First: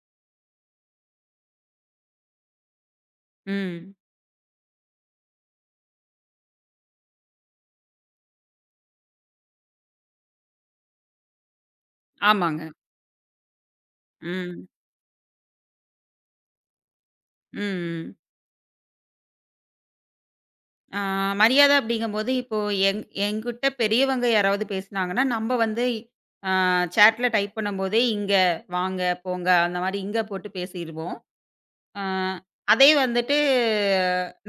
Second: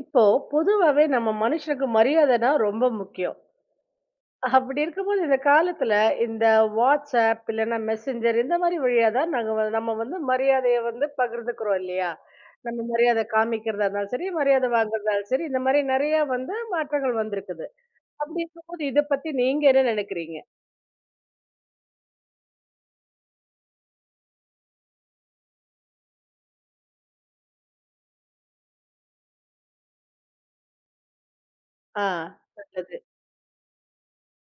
இப்போ பொதுவாவே நம்ம மனுஷனுக்கு மரியாதைனா ரொம்ப முக்கியம். ம். அப்படி இருக்கும்போது இந்த காலத்துல இந்த WhatsApp இல்லன்னா Messenger இந்த மாதிரி வழியா தான் நாங்க வ நம்ம வந்து மரியாதைய வந்து பகிர்ந்துக்கிறோம் இல்லையா? ஆமாங்க. நம்ம மரியாதை காமிக்கிறதா இருந்தாலும் சரி, ம். மரியாதை வாங்குறதா இருந்தாலும் சரி, இந்த மாதிரி நெறைய வந்து மாற்றங்கள் ம், வந்திருக்குது. ம். அப்படி இருக்கும்போது இத பத்தி நீங்க என்ன நினைக்கிறீங்க? ஆ மரியாதை அப்படிங்கும்போது, இப்போ என்கிட்ட பெரியவங்க யாராவது பேசினாங்கன்னா, நம்ம வந்து ஆ சேட்ல டைப் பண்ணும்போதே, "இங்க வாங்க, போங்க" அந்த மாரி இங்க போட்டு பேசிருவோம். ஆ ஆ, அதே நல்லது. வந்துட்டு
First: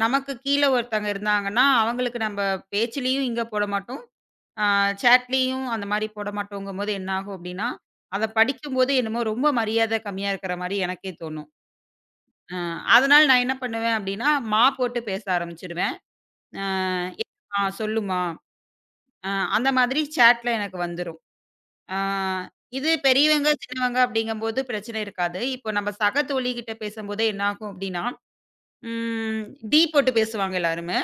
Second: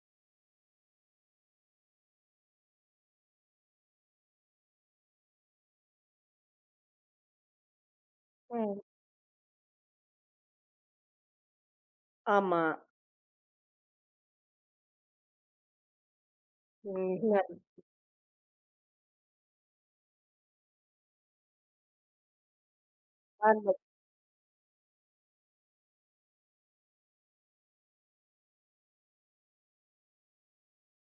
நமக்கு கீழ ஒருத்தவங்க இருந்தாங்கன்னா, அவங்களுக்கு நம்ம பேச்சுலயும் இங்க போட மாட்டோம். ஆ சேட்லயும் அந்த மாரி போட மாட்டோங்கும்போது என்ன ஆகும் அப்படின்னா, அத ம். படிக்கும்போது என்னமோ ரொம்ப மரியாதை கம்மியா இருக்கிற மாரி எனக்கே தோணும். அ ஆமா. அதனால நான் என்ன பண்ணுவேன் அப்டின்னா, "மா" போட்டு பேச ஆரம்பிச்சுருவேன். அ ம். "என்னம்மா? சொல்லுமா?" அ அந்த மாதிரி சேட்ல எனக்கு வந்துரும். அ இது பெரியவங்க, சின்னவங்க அப்படிங்கும்போது பிரச்சனை இருக்காது. இப்போ நம்ம சக தோழிகிட்ட பேசும்போதே என்ன ஆகும் அப்டின்னா, ம் "டி" போட்டு பேசுவாங்க எல்லாருமே.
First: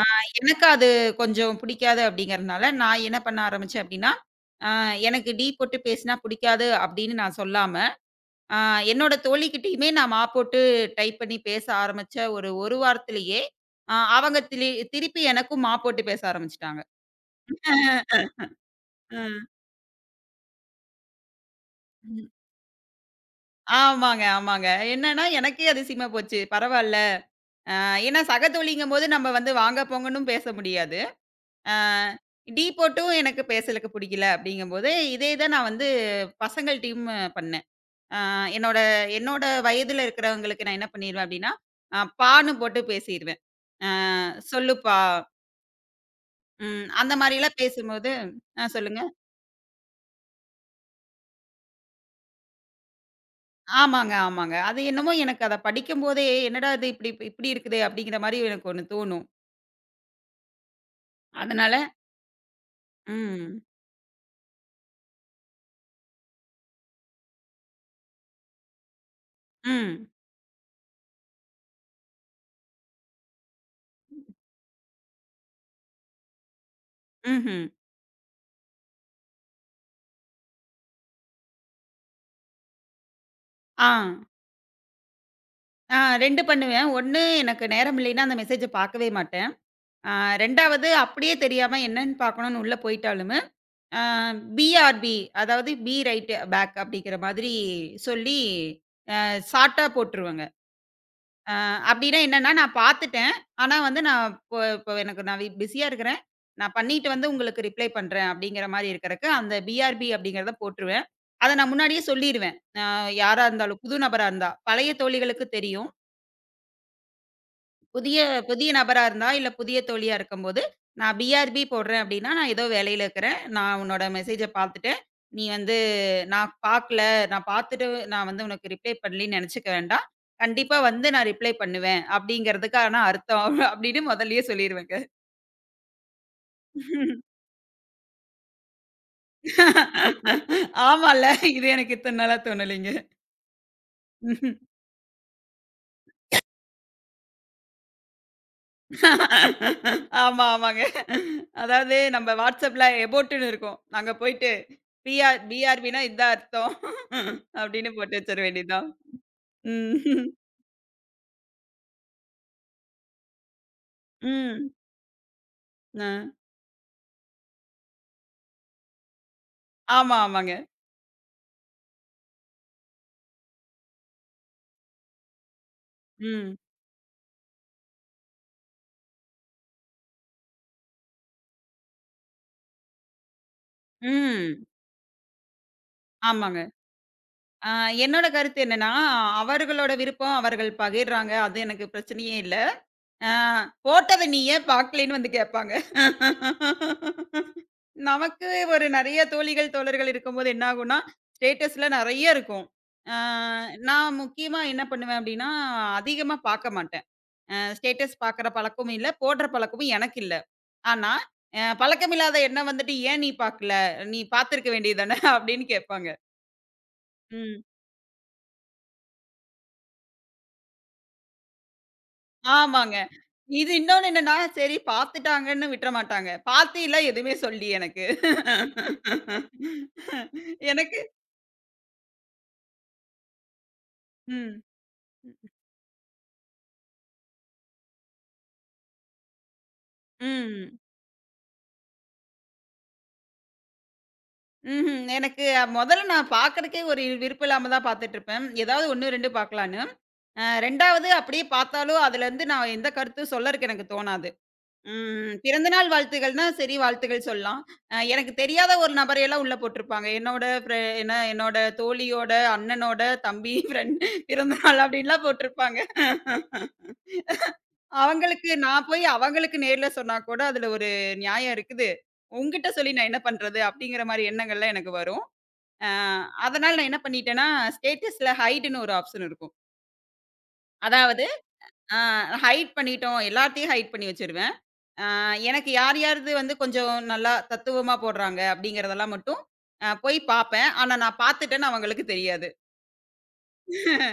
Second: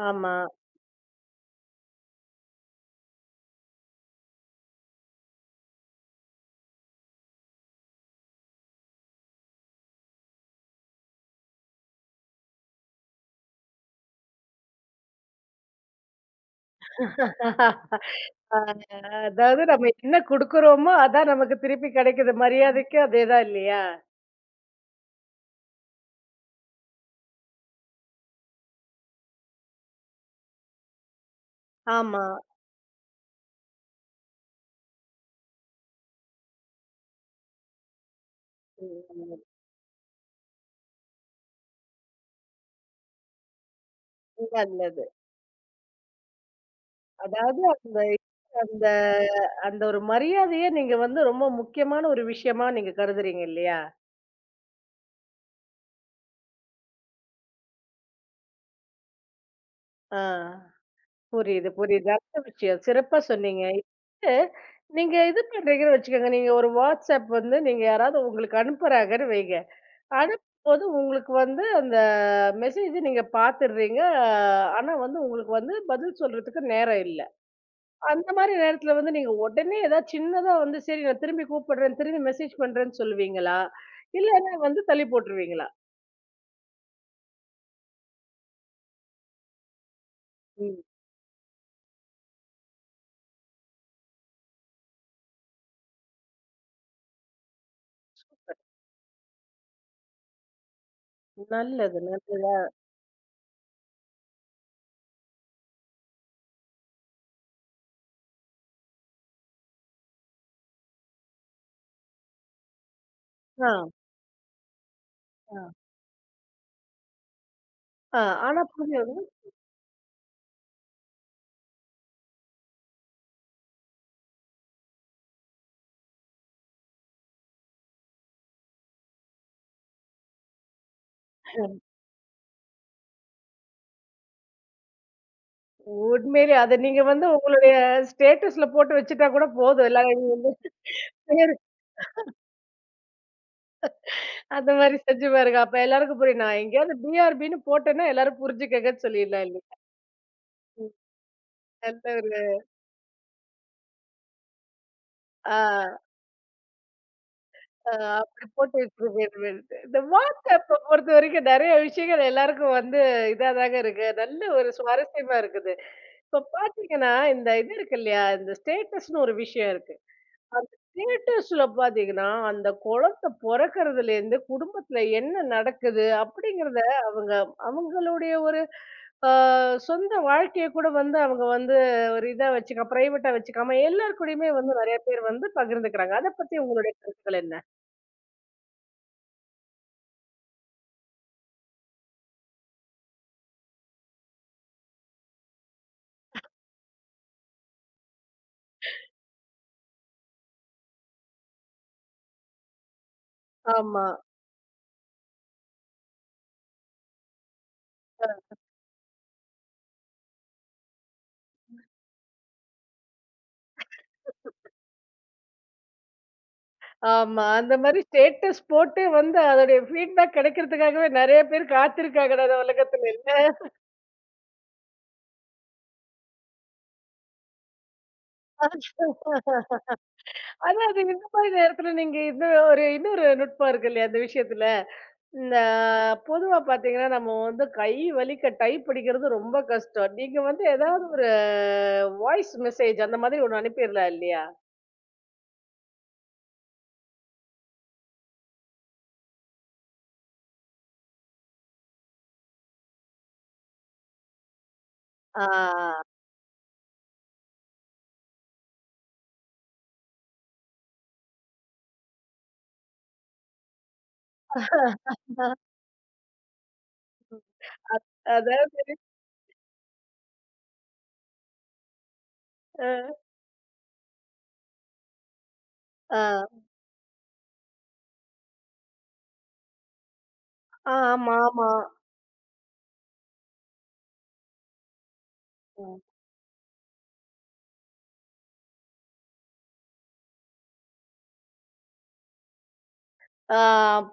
அ ஆமா. எனக்கு அது கொஞ்சம் பிடிக்காது அப்படிங்கிறதுனால, நான் என்ன பண்ண ஆரம்பிச்சேன் அப்டின்னா, அ "எனக்கு 'டி' போட்டு பேசினா பிடிக்காது" அப்படின்னு நான் சொல்லாம ஆ என்னோட தோழிகிட்டயுமே நான் மாப்போட்டு டைப் பண்ணி பேச ஆரம்பிச்ச ஒரு, 1 வாரத்திலேயே, அவங்க திருப்பி எனக்கும் மாப்போட்டு பேச ஆரம்பிச்சுட்டாங்க. ஆமா. அ, அ, ஆ, அ. அதாவது நம்ம என்ன குடுக்குறோமோ, அதான் நமக்கு திருப்பி ம். கிடைக்குது. மரியாதைக்கு அதேதான் இல்லையா? ஆமாங்க, ஆமாங்க. என்னன்னா எனக்கே அதிசயமா போச்சு. பரவால்ல. ஏன்னா சக தோழிங்கும்போது நம்ம வந்து வாங்க, போங்கன்னும் பேச முடியாது. அ ஆமா. டீ போட்டும் எனக்கு பேசலுக்கு புடிக்கல அப்படிங்கும்போது, இதே இத நான் வந்து பசங்கள் டீம் பண்ணேன். அ என்னோட ம். என்னோட வயதுல இருக்கிறவங்களுக்கு நான் என்ன பண்ணிருவேன் அப்படின்னா, பான்னு போட்டு பேசிருவேன். ஆ "சொல்லுப்பா" நல்லது. அந்த மாரிலாம் அதாவது அந்த பேசும்போது அந்த சொல்லுங்க. அந்த ஒரு மரியாதைய நீங்க வந்து ரொம்ப முக்கியமான ஒரு விஷயமா நீங்க கருதுறீங்க இல்லையா? ஆமாங்க, ஆமாங்க. அது என்னமோ எனக்கு அத படிக்கும்போதே, "என்னடா இது இப்டி இப்டி இருக்குதே!" அப்டிங்கிற மாரி எனக்கு ஒண்ணு தோணும். ஆ. புரியுது, அதனால புரியுது. நல்ல விஷயம். சிறப்பா ம். சொன்னீங்க. இது நீங்க இது பண்றீங்கன்னு வச்சுக்கோங்க. நீங்க ஒரு WhatsApp வந்து நீங்க யாராவது உங்களுக்கு அனுப்புறாங்கன்னு வைங்க. ம். அனுப்பும்போது உங்களுக்கு வந்து அந்த மெசேஜ் நீங்க பார்த்துடுறீங்க. ஆனா வந்து உங்களுக்கு வந்து பதில் சொல்றதுக்கு நேரம் இல்ல. ம்ஹ்ம். அந்த மாரி நேரத்துல வந்து நீங்க உடனே ஏதாவது சின்னதா வந்து சரி நான் திரும்பி கூப்பிடுறேன், திரும்பி மெசேஜ் பண்றேன்னு சொல்லுவீங்களா? ஆ. இல்லன்னா வந்து தள்ளி போட்டுருவீங்களா? 2 பண்ணுவேன். 1 எனக்கு நேரம் இல்லைன்னா அந்த மெசேஜ பாக்கவே மாட்டேன். ஆ ம். 2வது அப்டியே தெரியாம என்னன்னு பாக்கணும்னு உள்ள போய்ட்டாலுமே, ஆ பிஆர்பி அதாவது பி ரைட் பேக் அப்டிங்கிற மாதிரி சொல்லி, ஷார்ட்டா போட்டுருவேங்க. அ நல்லது, அப்டின்னா என்னன்னா, நல்லது. நான் பாத்துட்டேன். ஆனா வந்து நான் இப்போ இப்போ எனக்கு நான் பிஸியா இருக்கிறேன். நான் பண்ணிட்டு வந்து உங்களுக்கு ரிப்ளை பண்றேன் அப்டிங்கிற மாரி இருக்கறக்கு, அந்த பிஆர்பி அப்டிங்கிறத போட்டுருவேன். அத நான் முன்னாடியே சொல்லிருவேன். யாரா ஆ, இருந்தாலும், புது நபரா இருந்தா. பழைய தோழிகளுக்கு ஆ. தெரியும். புதிய ஆ, ஆனா புதிய நபரா புரியும். இருந்தா, இல்ல புதிய தோழியா இருக்கும்போது, "நான் BRB போடுறேன் அப்படின்னா, நான் ஏதோ வேலையில இருக்கிறேன். நான் உன்னோட மெசேஜ பார்த்துட்டேன். நீ வந்து நான் பார்க்கல. நான் பார்த்துட்டு நான் வந்து உனக்கு ரிப்ளை பண்ணலின்னு நெனச்சுக்க வேண்டாம். கண்டிப்பா வந்து நான் ரிப்ளை பண்ணுவேன்." அப்படிங்கிறதுக்கான அர்த்தம் அப்படின்னு மொதல்லயே சொல்லிருவேங்க. உண்மையிலே அத நீங்க வந்து உங்களுடைய ஸ்டேட்டஸ்ல போட்டு வச்சுட்டா ஆமால்ல. கூட போதும். எல்லாரும் சரி, இது எனக்கு இத்தன நாளா தோணலைங்க. அந்த மாரி செஞ்சு பாருங்க. அப்ப எல்லாருக்கும் புரியும். நான் எங்கேயாவது பிஆர்பின்னு போட்டேன்னா எல்லாரும் புரிஞ்சுக்கங்கன்னு சொல்லிடலாம் இல்ல. ஆமா, ஆமாங்க. அதாவது நல்ல ஒரு நம்ம WhatsAppல எபோட்ன்னு இருக்கும். அங்க போயிட்டு ஆ, பிஆர்பின்னா இதான் அர்த்தம். அப்படின்னு ஆ, போட்டு வச்சிட அப்படி போட்டு வேண்டியதுதான். வச்சிருப்பேன். இந்த ம். வாட்ஸ்அப்ப பொறுத்தவரைக்கும் நெறைய விஷயங்கள் எல்லாருக்கும் வந்து இதா தாங்க இருக்கு. நல்ல ம். ஒரு சுவாரஸ்யமா இருக்குது. அ. இப்ப பார்த்தீங்கன்னா, இந்த இது இருக்கு இல்லையா? இந்த ஸ்டேட்டஸ்ன்னு ஒரு விஷயம் இருக்கு. ஆமா, ஆமாங்க. அந்த ஸ்டேட்டஸ்ல பார்த்தீங்கன்னா, அந்த குழந்தை பொறக்கறதுலேருந்து குடும்பத்துல என்ன நடக்குது ம். அப்படிங்கிறத, அவங்க அவங்களுடைய ஒரு சொந்த வாழ்க்கைய கூட வந்து அவங்க வந்து ஒரு இதா வச்சுக்க, பிரைவேட்டா வச்சுக்காம எல்லார் கூடயுமே ம். வந்து நிறைய பேர் வந்து பகிர்ந்துக்கிறாங்க. அத பத்தி ஆமாங்க. உங்களுடைய கருத்துக்கள் என்ன? அ என்னோட கருத்து என்னன்னா, அவர்களோட விருப்பம் அவர்கள் பகிர்றாங்க. அது எனக்கு பிரச்சனையே இல்ல. ஆ போட்டத நீ ஏன் பார்க்கலைன்னு வந்து கேட்பாங்க. நமக்கு ஒரு நெறைய தோழிகள், தோழர்கள் இருக்கும்போது என்ன ஆகும்னா, ஸ்டேட்டஸ்ல நெறைய இருக்கும். ஆ ஆமா, நான் முக்கியமா என்ன பண்ணுவேன் அப்டின்னா, அதிகமா பார்க்க மாட்டேன். ஸ்டேட்டஸ் பார்க்குற பழக்கமும் இல்ல, போடுற பழக்கமும் எனக்கு இல்ல. ஆனா, பழக்கமில்லாத என்ன வந்துட்டு, "ஏன் நீ பார்க்கல? நீ பார்த்திருக்க வேண்டியது தானே" அப்டின்னு கேட்பாங்க. ஆமா. ம். அந்த மாரி ஸ்டேட்டஸ் போட்டு வந்து அதோடைய ஃபீட்பேக் கிடைக்கிறதுக்காகவே நிறைய பேர் காத்திருக்காங்கடா இந்த ஆமாங்க. உலகத்துல இல்ல. இது இன்னொன்னு என்னன்னா, சரி பாத்துட்டாங்கன்னு விட்ற மாட்டாங்க. பாத்தியில எதுவுமே சொல்லி எனக்கு. ஆனா எனக்கு அது இந்த மாரி நேரத்துல நீங்க இந்த ஒரு இன்னொரு நுட்பம் இருக்கு இல்லையா அந்த ம். விஷயத்துல? இந்த பொதுவா பார்த்தீங்கன்னா, நம்ம வந்து கை வலிக்க டைப் அடிக்கிறது ரொம்ப கஷ்டம். நீங்க வந்து ம். ஏதாவது ஒரு வாய்ஸ் மெசேஜ் அந்த மாதிரி ஒண்ணு அனுப்பிடலாம் இல்லையா? ம்ஹ்ம். எனக்கு மொதல்ல நான் பாக்கறதுக்கே ஒரு விருப்பம் இல்லாம தான் பாத்துட்டுருப்பேன். ஏதாவது 1, 2 பாக்கலான்னு. 2வது அப்படியே பாத்தாலும் அதுலருந்து நான் எந்த கருத்தும் சொல்லறக்கு எனக்கு தோணாது. ம். பிறந்த நாள் ஆ. வாழ்த்துகள்னா, சரி வாழ்த்துகள் சொல்லலாம். எனக்கு தெரியாத ஒரு நபரையெல்லாம் உள்ள போட்டிருப்பாங்க. என்னோட என்ன என்னோட தோழியோட, அண்ணனோட தம்பி ஃப்ரெண்ட் பிறந்த நாள் அப்படின்லாம் போட்டிருப்பாங்க. அவங்களுக்கு அதாவது நான் போய் அவங்களுக்கு நேர்ல சொன்னா கூட, அதுல ஒரு நியாயம் இருக்குது. உன்கிட்ட சொல்லி நான் என்ன அ. பண்றது? அப்படிங்கிற மாரி எண்ணங்கள்லாம் எனக்கு வரும். அ ஆ. அதனால நான் என்ன பண்ணிட்டேன்னா, ஸ்டேட்டஸ்ல ஹைடுன்னு ஒரு ஆப்ஷன் இருக்கும். அதாவது, ஆமா, ஆமா. அ ஹைட் பண்ணிட்டோம். எல்லாத்தையும் ஹைட் பண்ணி வச்சிருவேன். ஆ எனக்கு யார் யாருது வந்து கொஞ்சம் நல்லா தத்துவமா போடுறாங்க அப்படிங்கிறதெல்லாம் மட்டும் போய் பார்ப்பேன். ஆனா நான் பார்த்துட்டேன்னு அவங்களுக்கு தெரியாது. ஆ,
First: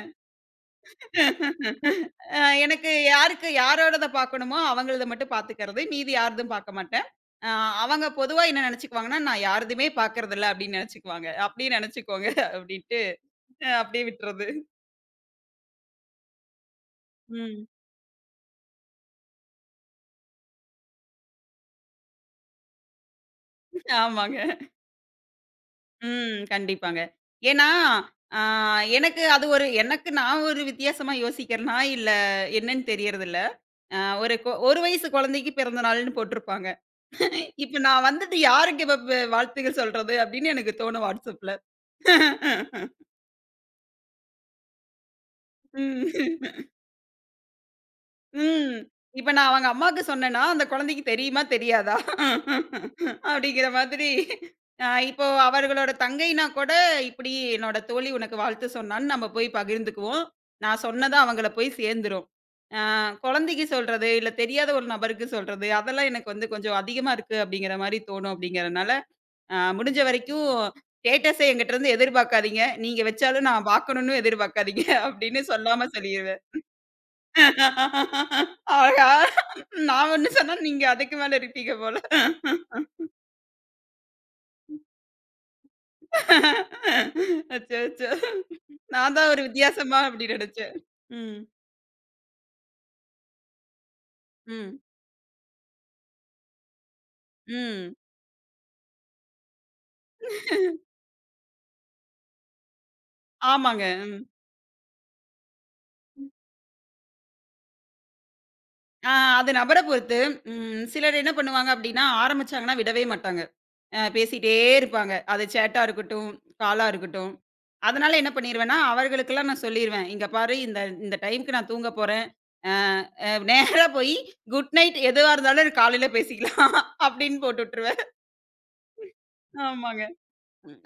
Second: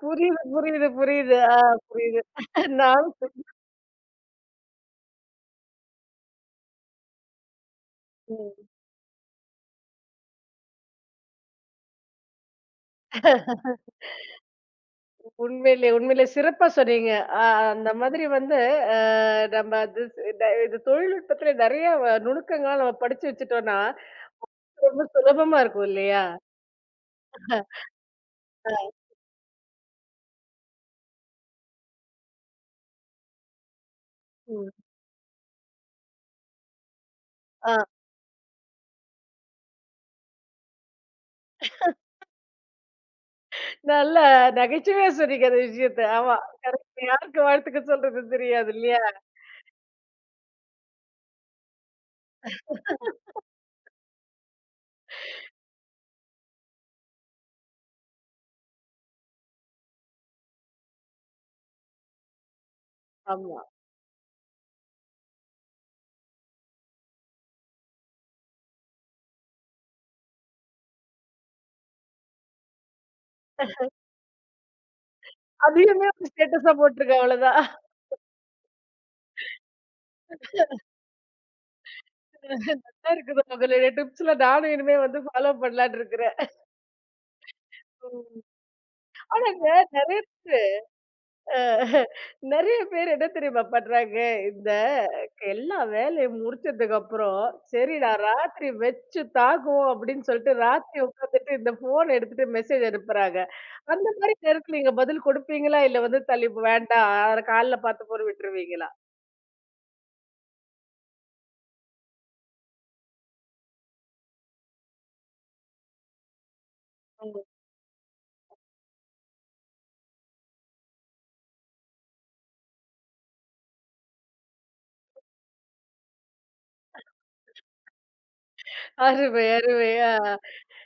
புரியுது, புரியுது, புரியுது. ஆ, புரியுது. எனக்கு நான் யாருக்கு யாரோடத பார்க்கணுமோ அவங்களத மட்டும் பார்த்துக்கிறது. மீதி யாருதும் பார்க்க மாட்டேன். அ அவங்க பொதுவா என்ன ம். நினைச்சுக்குவாங்கன்னா, நான் யாருதுமே பார்க்கறதில்ல அப்படின்னு நினைச்சுக்குவாங்க. அப்படியே நினைச்சுக்கோங்க அப்படின்ட்டு அப்படியே விட்டுறது. உண்மையிலே உண்மையிலே சிறப்பா சொன்னீங்க. அ ம். அந்த மாதிரி வந்து அ நம்ம அது இந்த இது தொழில்நுட்பத்துல நெறைய நுணுக்கங்கள நம்ம படிச்சு வச்சுட்டோம்னா, ஆமாங்க. ரொம்ப சுலபமா இருக்கும் இல்லையா? ம். கண்டிப்பாங்க. ஏன்னா, ஆ எனக்கு அது ஒரு எனக்கு நான் ஒரு வித்தியாசமா யோசிக்கிறேனா, இல்ல என்னன்னு தெரியறதில்ல. ஒரு ம். ஒரு வயசு குழந்தைக்கு பிறந்த நாள்ன்னு போட்டிருப்பாங்க. ஆ, இப்ப நான் வந்துட்டு யாருக்கு இப்ப வாழ்த்துகள் சொல்றது அப்படின்னு எனக்கு தோணும் WhatsAppல. நல்ல நகைச்சுவையா சொன்னீங்க அந்த விஷயத்த. ஆமா. ம். கரெக்ட். யாருக்கு வாழ்த்துக்கள் சொல்றது தெரியாது ம். இல்லையா? இப்ப நான் அவங்க அம்மாக்கு சொன்னேன்னா, அந்த குழந்தைக்கு தெரியுமா? தெரியாதா? அப்படிங்கிற மாதிரி இப்போ அவர்களோட தங்கைனா கூட, இப்படி என்னோட தோழி உனக்கு வாழ்த்து சொன்னான்னு நம்ம போய் பகிர்ந்துக்குவோம். நான் சொன்னது அவங்கள போய் சேர்ந்துரும். ஆ ஆமா. குழந்தைக்கு சொல்றது, இல்ல தெரியாத ஒரு நபருக்கு சொல்றது, அதெல்லாம் எனக்கு வந்து கொஞ்சம் அதிகமா இருக்கு அப்படிங்கிற மாரி தோணும் அப்படிங்கிறனால, முடிஞ்ச வரைக்கும் ஸ்டேட்டஸ என்கிட்ட இருந்து எதிர்பார்க்காதீங்க. நீங்க வச்சாலும் நான் பார்க்கணும்னு எதிர்பார்க்காதீங்க அப்படின்னு சொல்லாம அதையுமே ஒரு சொல்லிருவேன். ஸ்டேட்டஸா போட்டுருங்க அவ்வளோதான். ஆஹா! நான் ஒண்ணு சொன்னா நீங்க அதுக்கு மேல இருப்பீங்க போல. நல்லா இருக்குது உங்களுடைய டிப்ஸ்லாம் நானும் இனிமே வந்து ஃபாலோ பண்ணலான்னு இருக்கிறேன். அச்சோ! அச்சோ! நான் தான் ஒரு ஆனாங்க வித்தியாசமா நெறைய அப்படி நினைச்சேன். ம். அ நெறைய பேர் என்ன தெரியுமா பண்றாங்க? இந்த ம். எல்லா வேலையும் முடிச்சதுக்கப்புறம், ம். "சரி நான் ராத்திரி வச்சு தாக்குவோம்" அப்படின்னு சொல்லிட்டு ராத்திரி உட்காந்துட்டு இந்த ஃபோன் எடுத்துட்டு மெசேஜ் அனுப்புறாங்க. ஆமாங்க. அந்த மாரி நேரத்துல நீங்க பதில் குடுப்பீங்களா? இல்ல வந்து தள்ளி வேண்டாம் காலைல பார்த்துப்போன்னு விட்டுருவீங்களா? ஆ அது நபர பொறுத்து. சிலர் என்ன பண்ணுவாங்க அப்படின்னா, ஆரம்பிச்சாங்கன்னா விடவே மாட்டாங்க. பேசிட்டே இருப்பாங்க. அது சேட்டா இருக்கட்டும், காலா இருக்கட்டும். ம். அதனால என்ன பண்ணிருவேன்னா, அவர்களுக்கெல்லாம் நான் சொல்லிருவேன். "இங்க பாரு இந்த இந்த டைம்க்கு நான் தூங்க போறேன். அ அ நேரா போயி குட் நைட் எதுவா இருந்தாலும் காலையில பேசிக்கலாம்." அப்படின்னு போட்டு விட்டுருவேன். அருமை, அருமை. ஆமாங்க. ஆ,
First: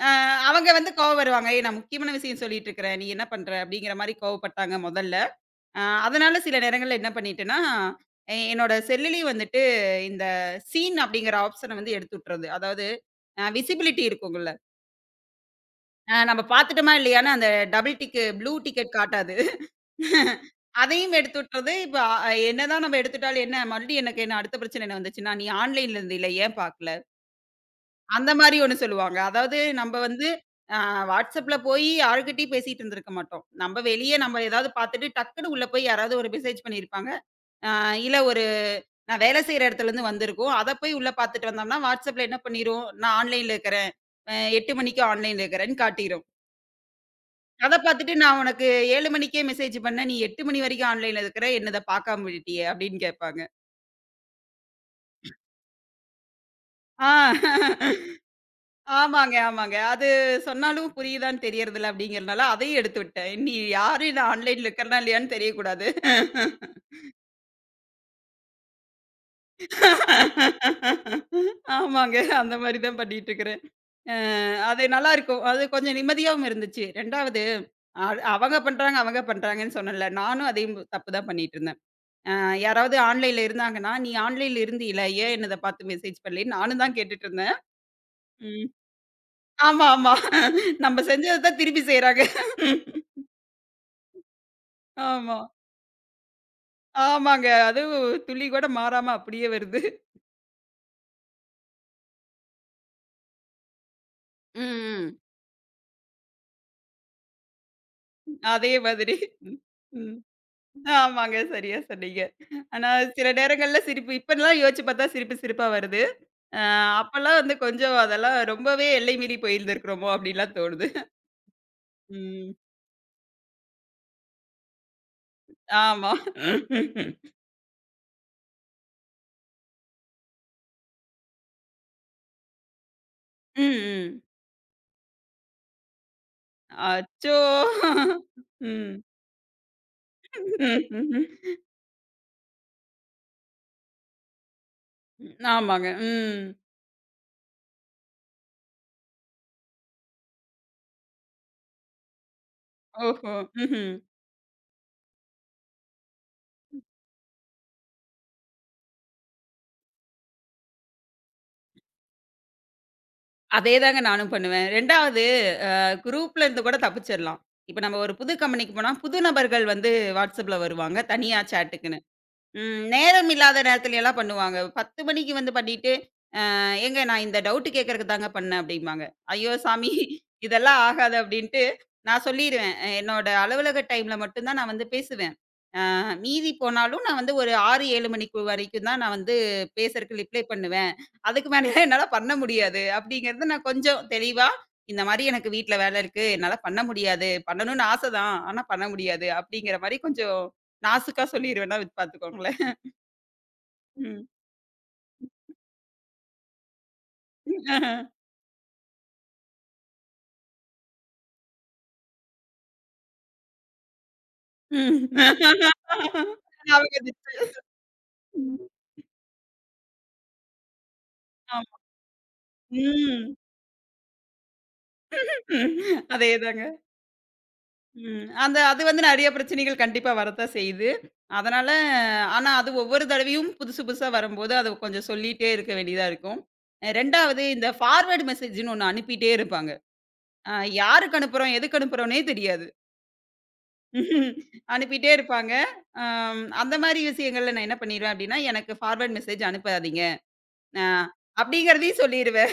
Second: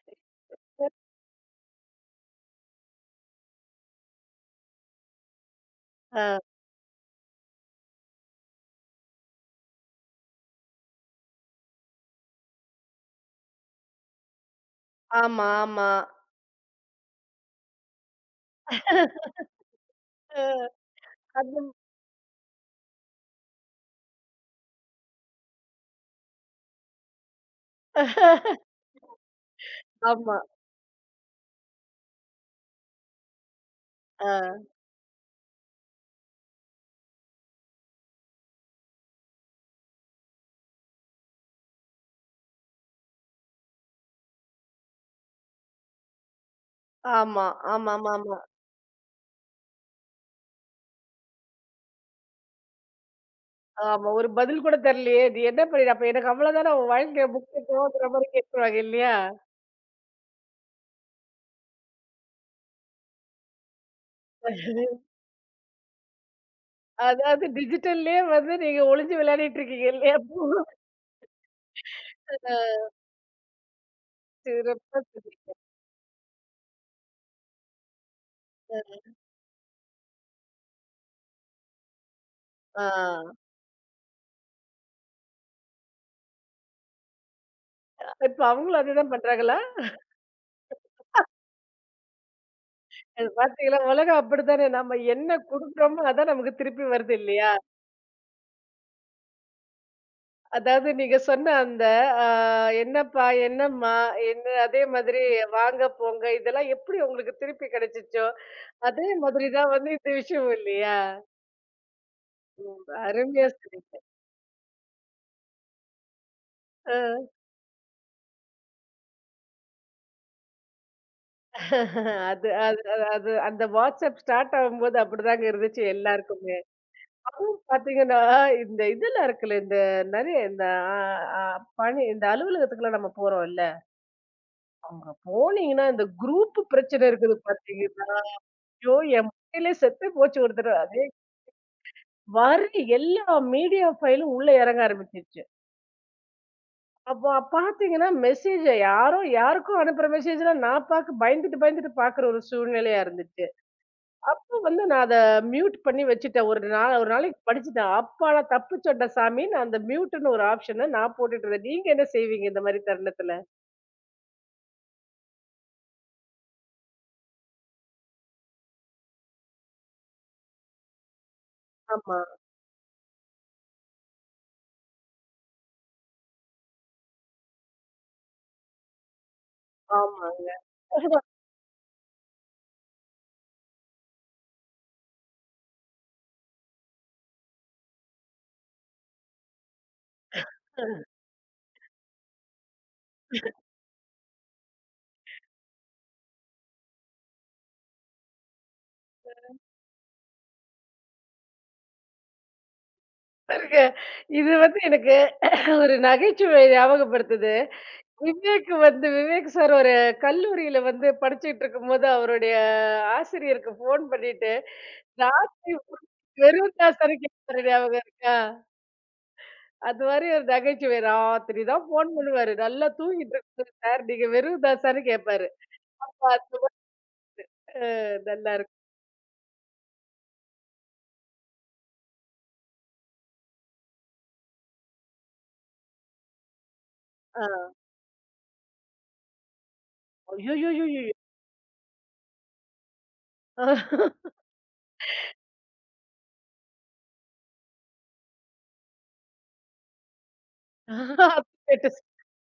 அ அவங்க வந்து கோவம் வருவாங்க. "ஏய் நான் முக்கியமான விஷயம் சொல்லிட்டு இருக்கிறேன். நீ என்ன பண்ற?" அப்படிங்கிற மாரி கோவப்பட்டாங்க முதல்ல. அ அதனால ஆ. சில நேரங்கள்ல என்ன பண்ணிட்டேன்னா, என்னோட செல்லுலயும் வந்துட்டு இந்த சீன் அப்படிங்கிற ஆப்ஷன வந்து எடுத்து விட்டுறது. அதாவது விசிபிலிட்டி இருக்குங்கல்ல ஆமா, ஆமா. நம்ம பாத்துட்டோமா இல்லையான்னு அந்த டபுள் டிக்கு ப்ளூ டிக்கெட் காட்டாது. அ அதையும் எடுத்து அது விட்டுறது. இப்ப என்னதான் நம்ம எடுத்துட்டாலும் என்ன மறுபடியும் எனக்கு என்ன அடுத்த பிரச்சனை என்ன வந்துச்சுன்னா, "நீ ஆன்லைன்ல இருந்தீல ஏன் பாக்கல?" அந்த மாரி ஒண்ணு சொல்லுவாங்க. அதாவது நம்ப வந்து ஆமா. அ WhatsAppல போய் யார்கிட்டயும் பேசிட்டு இருந்திருக்க மாட்டோம். நம்ப வெளிய நம்ம ஆ. ஏதாவது பாத்துட்டு டக்குன்னு உள்ள போய் யாராவது ஒரு மெசேஜ் பண்ணியிருப்பாங்க. அ இல்ல ஒரு நான் வேலை செய்ற இடத்துலருந்து வந்திருக்கும். அத போய் உள்ள பாத்துட்டு வந்தோம்னா, WhatsAppல என்ன பண்ணிரும், "நான் ஆன்லைன்ல இருக்கிறேன். அ 8 மணிக்கு ஆன்லைன்ல இருக்கிறேன்னு" காட்டிரும். ஆமா. அத பாத்துட்டு ஆமாமாமா. ஆமா. நான் உனக்கு 7 மணிக்கே மெசேஜ் பண்ணேன். நீ 8 மணி வரைக்கும் ஆன்லைன்ல இருக்கிற. என்னத பாக்காம விட்டுட்டியே! அப்டின்னு கேட்பாங்க. ஆமா, ஆமா, ஒரு பதில் கூட தெரியலையே! இது என்ன பண்ணிரு அப்ப எனக்கு அவ்வளதானா உன் வாழ்க்கை ஆ முக்கியத்துவங்கிற மாரி கேட்டுருவாங்க இல்லையா? ஆமாங்க, ஆமாங்க. அது சொன்னாலும் புரியுதான்னு தெரியறதில்ல அப்டிங்கிறனால அதையும் எடுத்து விட்டேன். நீ யாரு நான் ஆன்லைன்ல இருக்கிறனா இல்லையான்னு தெரியக்கூடாது. அதாவது டிஜிட்டல்லயே வந்து நீங்க ஒளிஞ்சு விளையாடிட்டு இருக்கீங்க இல்லையா? ஆமாங்க. அந்த மாரி தான் பண்ணிட்டு இருக்கிறேன். அ அது சிறப்பா நல்லாருக்கும். சொன்னீங்க. அது கொஞ்சம் நிம்மதியாவும் இருந்துச்சு. 2வது அ அவங்க பண்றாங்க அவங்க பண்றாங்கன்னு சொன்னேன்ல. நானும் அதே தப்பு தான் பண்ணிட்டு இருந்தேன். ஆ. யாராவது ஆன்லைன்ல இருந்தாங்கன்னா, "நீ ஆன்லைன்ல இருந்தீல, ஏன் என்னத பார்த்து மெசேஜ் பண்ணலன்னு?" நானும் தான் கேட்டுட்டுருந்தேன். இப்ப ம். அவங்களும் அதேதான் பண்றாங்களா? ஆமா, ஆமா. நம்ப செஞ்சத தான் திருப்பி செய்றாங்க. அது பார்த்தீங்களா? உலகம் அப்படித்தானே. நம்ம என்ன ஆமா. குடுக்குறோமோ, அதான் நமக்கு திருப்பி வருது ஆமாங்க. இல்லையா? அதுவும் துளி கூட மாறாம அப்படியே வருது. அதாவது நீங்க சொன்ன அந்த ஆ, என்னப்பா, என்னம்மா, என்ன ம். அதே ம். மாதிரி வாங்க, போங்க இதெல்லாம் எப்படி உங்களுக்கு திருப்பி கிடைச்சுச்சோ, அதே அதே மாதிரி. மாதிரி ம். தான் வந்து இந்த ம். விஷயமும் இல்லையா? ஆமாங்க. சரியா சொன்னீங்க. ஆனா சில அருமையா நேரங்கள்ல சொன்னீங்க. சிரிப்பு இப்பலாம் யோசிச்சு பார்த்தா சிரிப்பு சிரிப்பா வருது. அ ஆ. அப்பலாம் வந்து கொஞ்சம் அதெல்லாம் ரொம்பவே எல்லை மீறி போயிருந்திருக்கிறோமோ! அப்படின்லாம் தோணுது. அது ம். அது அது அது அந்த WhatsApp ஸ்டார்ட் ஆகும்போது அப்படிதாங்க இருந்துச்சு ஆமா. எல்லாருக்குமே. அதுவும் பாத்தீங்கன்னா, இந்த இதெல்லாம் இருக்குல்ல, இந்த நெறைய இந்த ஆ, ஆ, பணி இந்த அலுவலகத்துக்குலாம் நம்ம போறோம்ல, ம், ம். அங்க போனீங்கன்னா இந்த குரூப் பிரச்சனை அச்சோ! இருக்குது பாத்தீங்கன்னா, ஐயோ! ம். என் மண்டையிலே செத்து போச்சு ஒரு தடவ. ம்ஹ்ம். வர்ற எல்லா மீடியா ஃபைலும் உள்ள இறங்க ஆரம்பிச்சிருச்சு. ஆமாங்க. ம். அப்போ பாத்தீங்கன்னா, மெசேஜ யாரோ யாருக்கோ அனுப்புற மெசேஜ்லாம் நான் பாக்க பயந்துட்டு, பயந்துட்டு பாக்குற ஒரு சூழ்நிலையா ஓஹோ! இருந்துச்சு. ம்ஹ்ம். அப்ப வந்து நான் அத மியூட் பண்ணி வச்சுட்டேன். ஒரு நாள் ஒரு நாளைக்கு படிச்சுட்டேன். அப்பாடா தப்பிச்சோன்டா சாமின்னு அந்த மியூட்ன்னு ஒரு ஆப்ஷன நான் போட்டுட்டு இருந்தேன். நீங்க என்ன செய்வீங்க இந்த மாரி தருணத்துல? அதேதாங்க நானும் பண்ணுவேன். 2வது அ குரூப்ல இருந்து கூட தப்பிச்சிரலாம். இப்ப நம்ம ஒரு புது கம்பெனிக்கு போனா, புது நபர்கள் வந்து WhatsAppல வருவாங்க, தனியா சேட்டுக்குன்னு. ஆமா, நேரம் இல்லாத நேரத்துலலாம் பண்ணுவாங்க. 10 மணிக்கு வந்து பண்ணிட்டு, ஏங்க நான் இந்த டவுட் கேட்கறக்கு தாங்க பண்ணேன்" அப்படிம்பாங்க. ஐயோ சாமி! ஆமாங்க. இதெல்லாம் ஆகாது அப்படின்ட்டு நான் சொல்லிருவேன். என்னோட அலுவலக டைம்ல மட்டும் தான் நான் வந்து பேசுவேன். மீதி போனாலும் நான் வந்து ஒரு 6, 7 மணிக்கு வரைக்கும் தான் நான் வந்து பேசுறதுக்கு ரிப்ளை பண்ணுவேன். அதுக்கு மேலலாம் என்னால பண்ண முடியாது. அப்படிங்கிறது நான் கொஞ்சம் தெளிவா, இந்த மாரி எனக்கு வீட்ல வேலை இருக்கு. என்னால பண்ண முடியாது. பண்ணணும்னு ஆசை தான். ஆனா பண்ண முடியாது. அப்படிங்கிற மாரி கொஞ்சம் நாசூக்கா சொல்லிருவேன்னா வச்சு பாத்துக்கோங்களேன். பாருங்க, ம். இது வந்து எனக்கு ஒரு நகைச்சுவைய ஞாபகப்படுத்துது. ஆஹ. விவேக் வந்து விவேக் சார் ஒரு கல்லூரியில வந்து படிச்சுட்டு இருக்கும்போது, அவருடைய ஆசிரியருக்கு ஃபோன் பண்ணிட்டு, ம். ராத்திரி அவங்க வெறும்தாசன் கேப்பாரு ஞாபகம் இருக்கா? ம். அது மாரி ஒரு நகைச்சுவை. ராத்திரி ஆமா. தான் ஃபோன் பண்ணுவாரு. நல்லா ம். தூங்கிட்டு இருக்கேன் சார், நீங்க வெறும்தாசான்னு கேட்பாரு. பாட்டு அதேதாங்க. ம். நல்லா அந்த இருக்கும். அது வந்து நெறைய பிரச்சனைகள் கண்டிப்பா வரத்தான் செய்யுது. அதனால ஆனா அது ஒவ்வொரு தடவையும் புதுசு புதுசா வரும்போது, அத கொஞ்சம் சொல்லிட்டே இருக்க வேண்டியதா இருக்கும். 2வது ஆ. இந்த ஃபார்வர்ட் மெசேஜ்ன்னு ஒண்ணு அனுப்பிட்டே இருப்பாங்க. அ ஐய்யய்யய்யய்யோ! யாருக்கு அனுப்புறோம், எதுக்கு அனுப்புறோம்னே தெரியாது. அனுப்பிட்டே இருப்பாங்க. அந்த மாரி விஷயங்கள்ல நான் என்ன பண்ணிருவேன் அப்டின்னா, எனக்கு ஃபார்வர்ட் மெசேஜ் அனுப்பாதீங்க. அ அது கேட்டுச்சு. அப்டிங்கிறதையும் சொல்லிருவேன்.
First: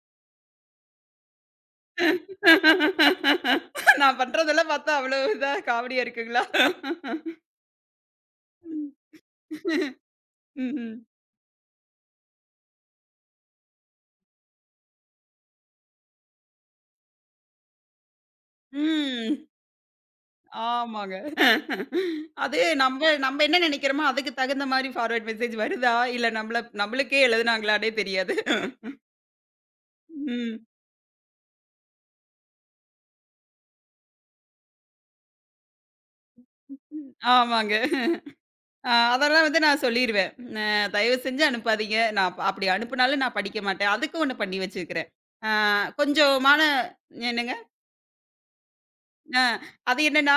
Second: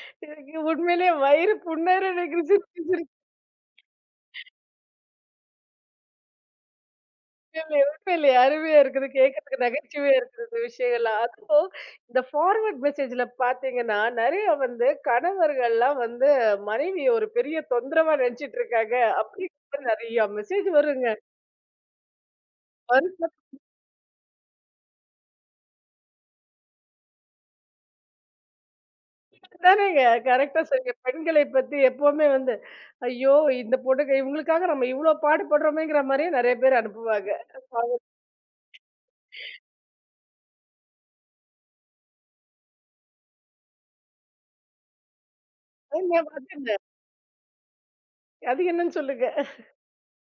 எனக்கு உண்மையிலேயே வயிறு புண்ணாயிர எனக்கு சிரிச்சு சிரிச்சு நான் பண்றதெல்லாம் பார்த்தா அவ்வளோ இதா காமெடியா இருக்குங்களா? உண்மையிலே, உண்மையிலே அருமையா ம். இருக்குது. கேட்கறதுக்கு நகைச்சுவையா இருக்குது இந்த ம்ஹ்ம். விஷயங்கள்லாம். அதுவும் இந்த ஃபார்வர்ட் மெசேஜ்ல பார்த்தீங்கன்னா, நெறைய வந்து கணவர்கள்லாம் வந்து மனைவிய ஒரு பெரிய தொந்தரவா நெனச்சுட்டு இருக்காங்க. ம். அப்படிங்கிற மாரி நெறைய மெசேஜ் வருங்க. ஆமாங்க. அது நம்ப நம்ப வருத்தப்பட்டு என்ன நெனைக்கிறோமோ, அதுக்கு தகுந்த மாரி ஃபார்வர்ட் மெசேஜ் வருதா? இல்ல நம்மள நம்மளுக்கே எழுதுனாங்களான்னே தெரியாது. தானேங்க ம். கரெக்ட்டா சொன்னீங்க. பெண்களை பத்தி எப்பவுமே வந்து, ஐயோ! இந்த பொண்ணுங்க இவங்களுக்காக நம்ம இவ்ளோ பாடுபடுறோமேங்கிற மாரியே நெறைய பேர் அனுப்புவாங்க. ஆமாங்க. அதெல்லாம் வந்து நான் சொல்லிருவேன். "அ தயவு செஞ்சு அனுப்பாதீங்க. நான் அப்படி அனுப்புனாலும் நான் படிக்க மாட்டேன்." அதுக்கு ஒண்ணு பண்ணி வச்சிருக்கிறேன். அ நீங்க கொஞ்சமான பாத்தீங்க, என்னங்க? அது என்னன்னு சொல்லுங்க? அ அது என்னன்னா,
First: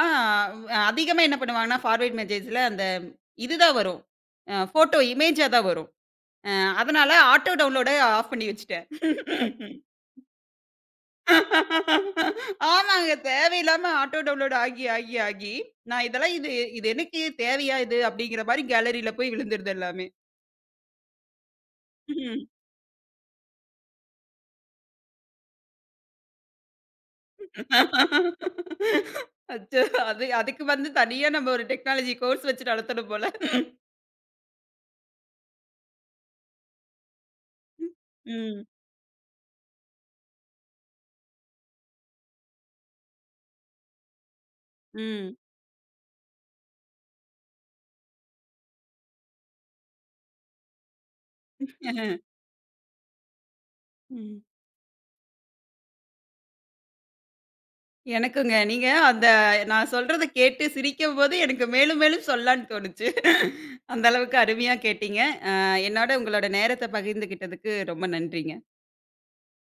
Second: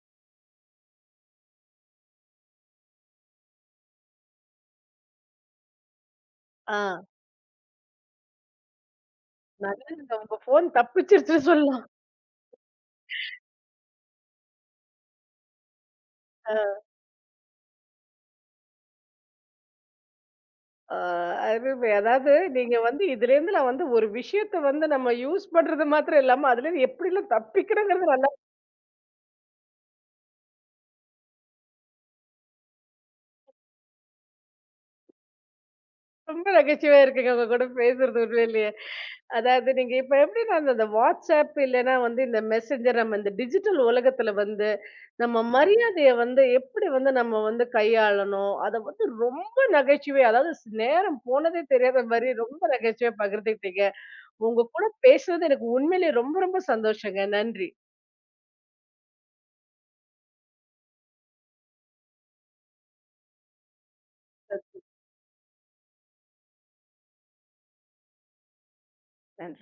அதிகமா என்ன பண்ணுவாங்கன்னா, ஃபார்வர்ட் மெசேஜ்ல அந்த இதுதான் வரும். ஃபோட்டோ இமேஜா தான் வரும். அ ஆ. அதனால ஆட்டோ டவுன்லோட ஆஃப் பண்ணி வச்சுட்டேன். நல்லது, உங்க ஃபோன் தப்பிச்சிருச்சுன்னு சொல்லலாம். ஆமாங்க. தேவையில்லாம ஆட்டோ டவுன்லோட் ஆகி, ஆகி, ஆகி நான் இதெல்லாம் இது இது எனக்கு தேவையா இது? அப்படிங்கிற மாரி கேலரியில போய் விழுந்துருது எல்லாமே. ஆ, அருமை. அதாவது ம். நீங்க வந்து இதுலேருந்து நான் வந்து ஒரு விஷயத்த வந்து நம்ம யூஸ் பண்றது மாத்திரம் இல்லாம அதுலேருந்து எப்படிலாம் தப்பிக்கிறோங்கிறது நல்லா அச்சோ! அது அதுக்கு வந்து தனியா நம்ம ஒரு டெக்னாலஜி கோர்ஸ் வச்சு நடத்தணும் போல. ரொம்ப நகைச்சுவையா இருக்குங்க உங்க கூட பேசுறது ம். உண்மையிலேயே. அதாவது நீங்க இப்ப எப்படி நான் அந்த வாட்ஸ்அப் இல்லைன்னா வந்து இந்த மெசேஞ்சர் நம்ம இந்த டிஜிட்டல் உலகத்துல வந்து ம். நம்ம மரியாதையை வந்து எப்படி வந்து நம்ம வந்து கையாளணும் அதை வந்து ரொம்ப நகைச்சுவை அதாவது நேரம் போனதே தெரியாத மாதிரி ரொம்ப நகைச்சுவை பகிர்ந்துக்கிட்டீங்க. ம். உங்க கூட பேசுறது எனக்கு உண்மையிலேயே ரொம்ப ரொம்ப சந்தோஷங்க. நன்றி, எனக்குங்க. நீங்க அந்த நான் சொல்றத கேட்டு சிரிக்கும்போது எனக்கு மேலும், மேலும் சொல்லலான்னு தோணுச்சு. அந்த அளவுக்கு அருமையா கேட்டீங்க. என்னோட உங்களோட நேரத்த பகிர்ந்துகிட்டதுக்கு ரொம்ப நன்றிங்க. நன்றி.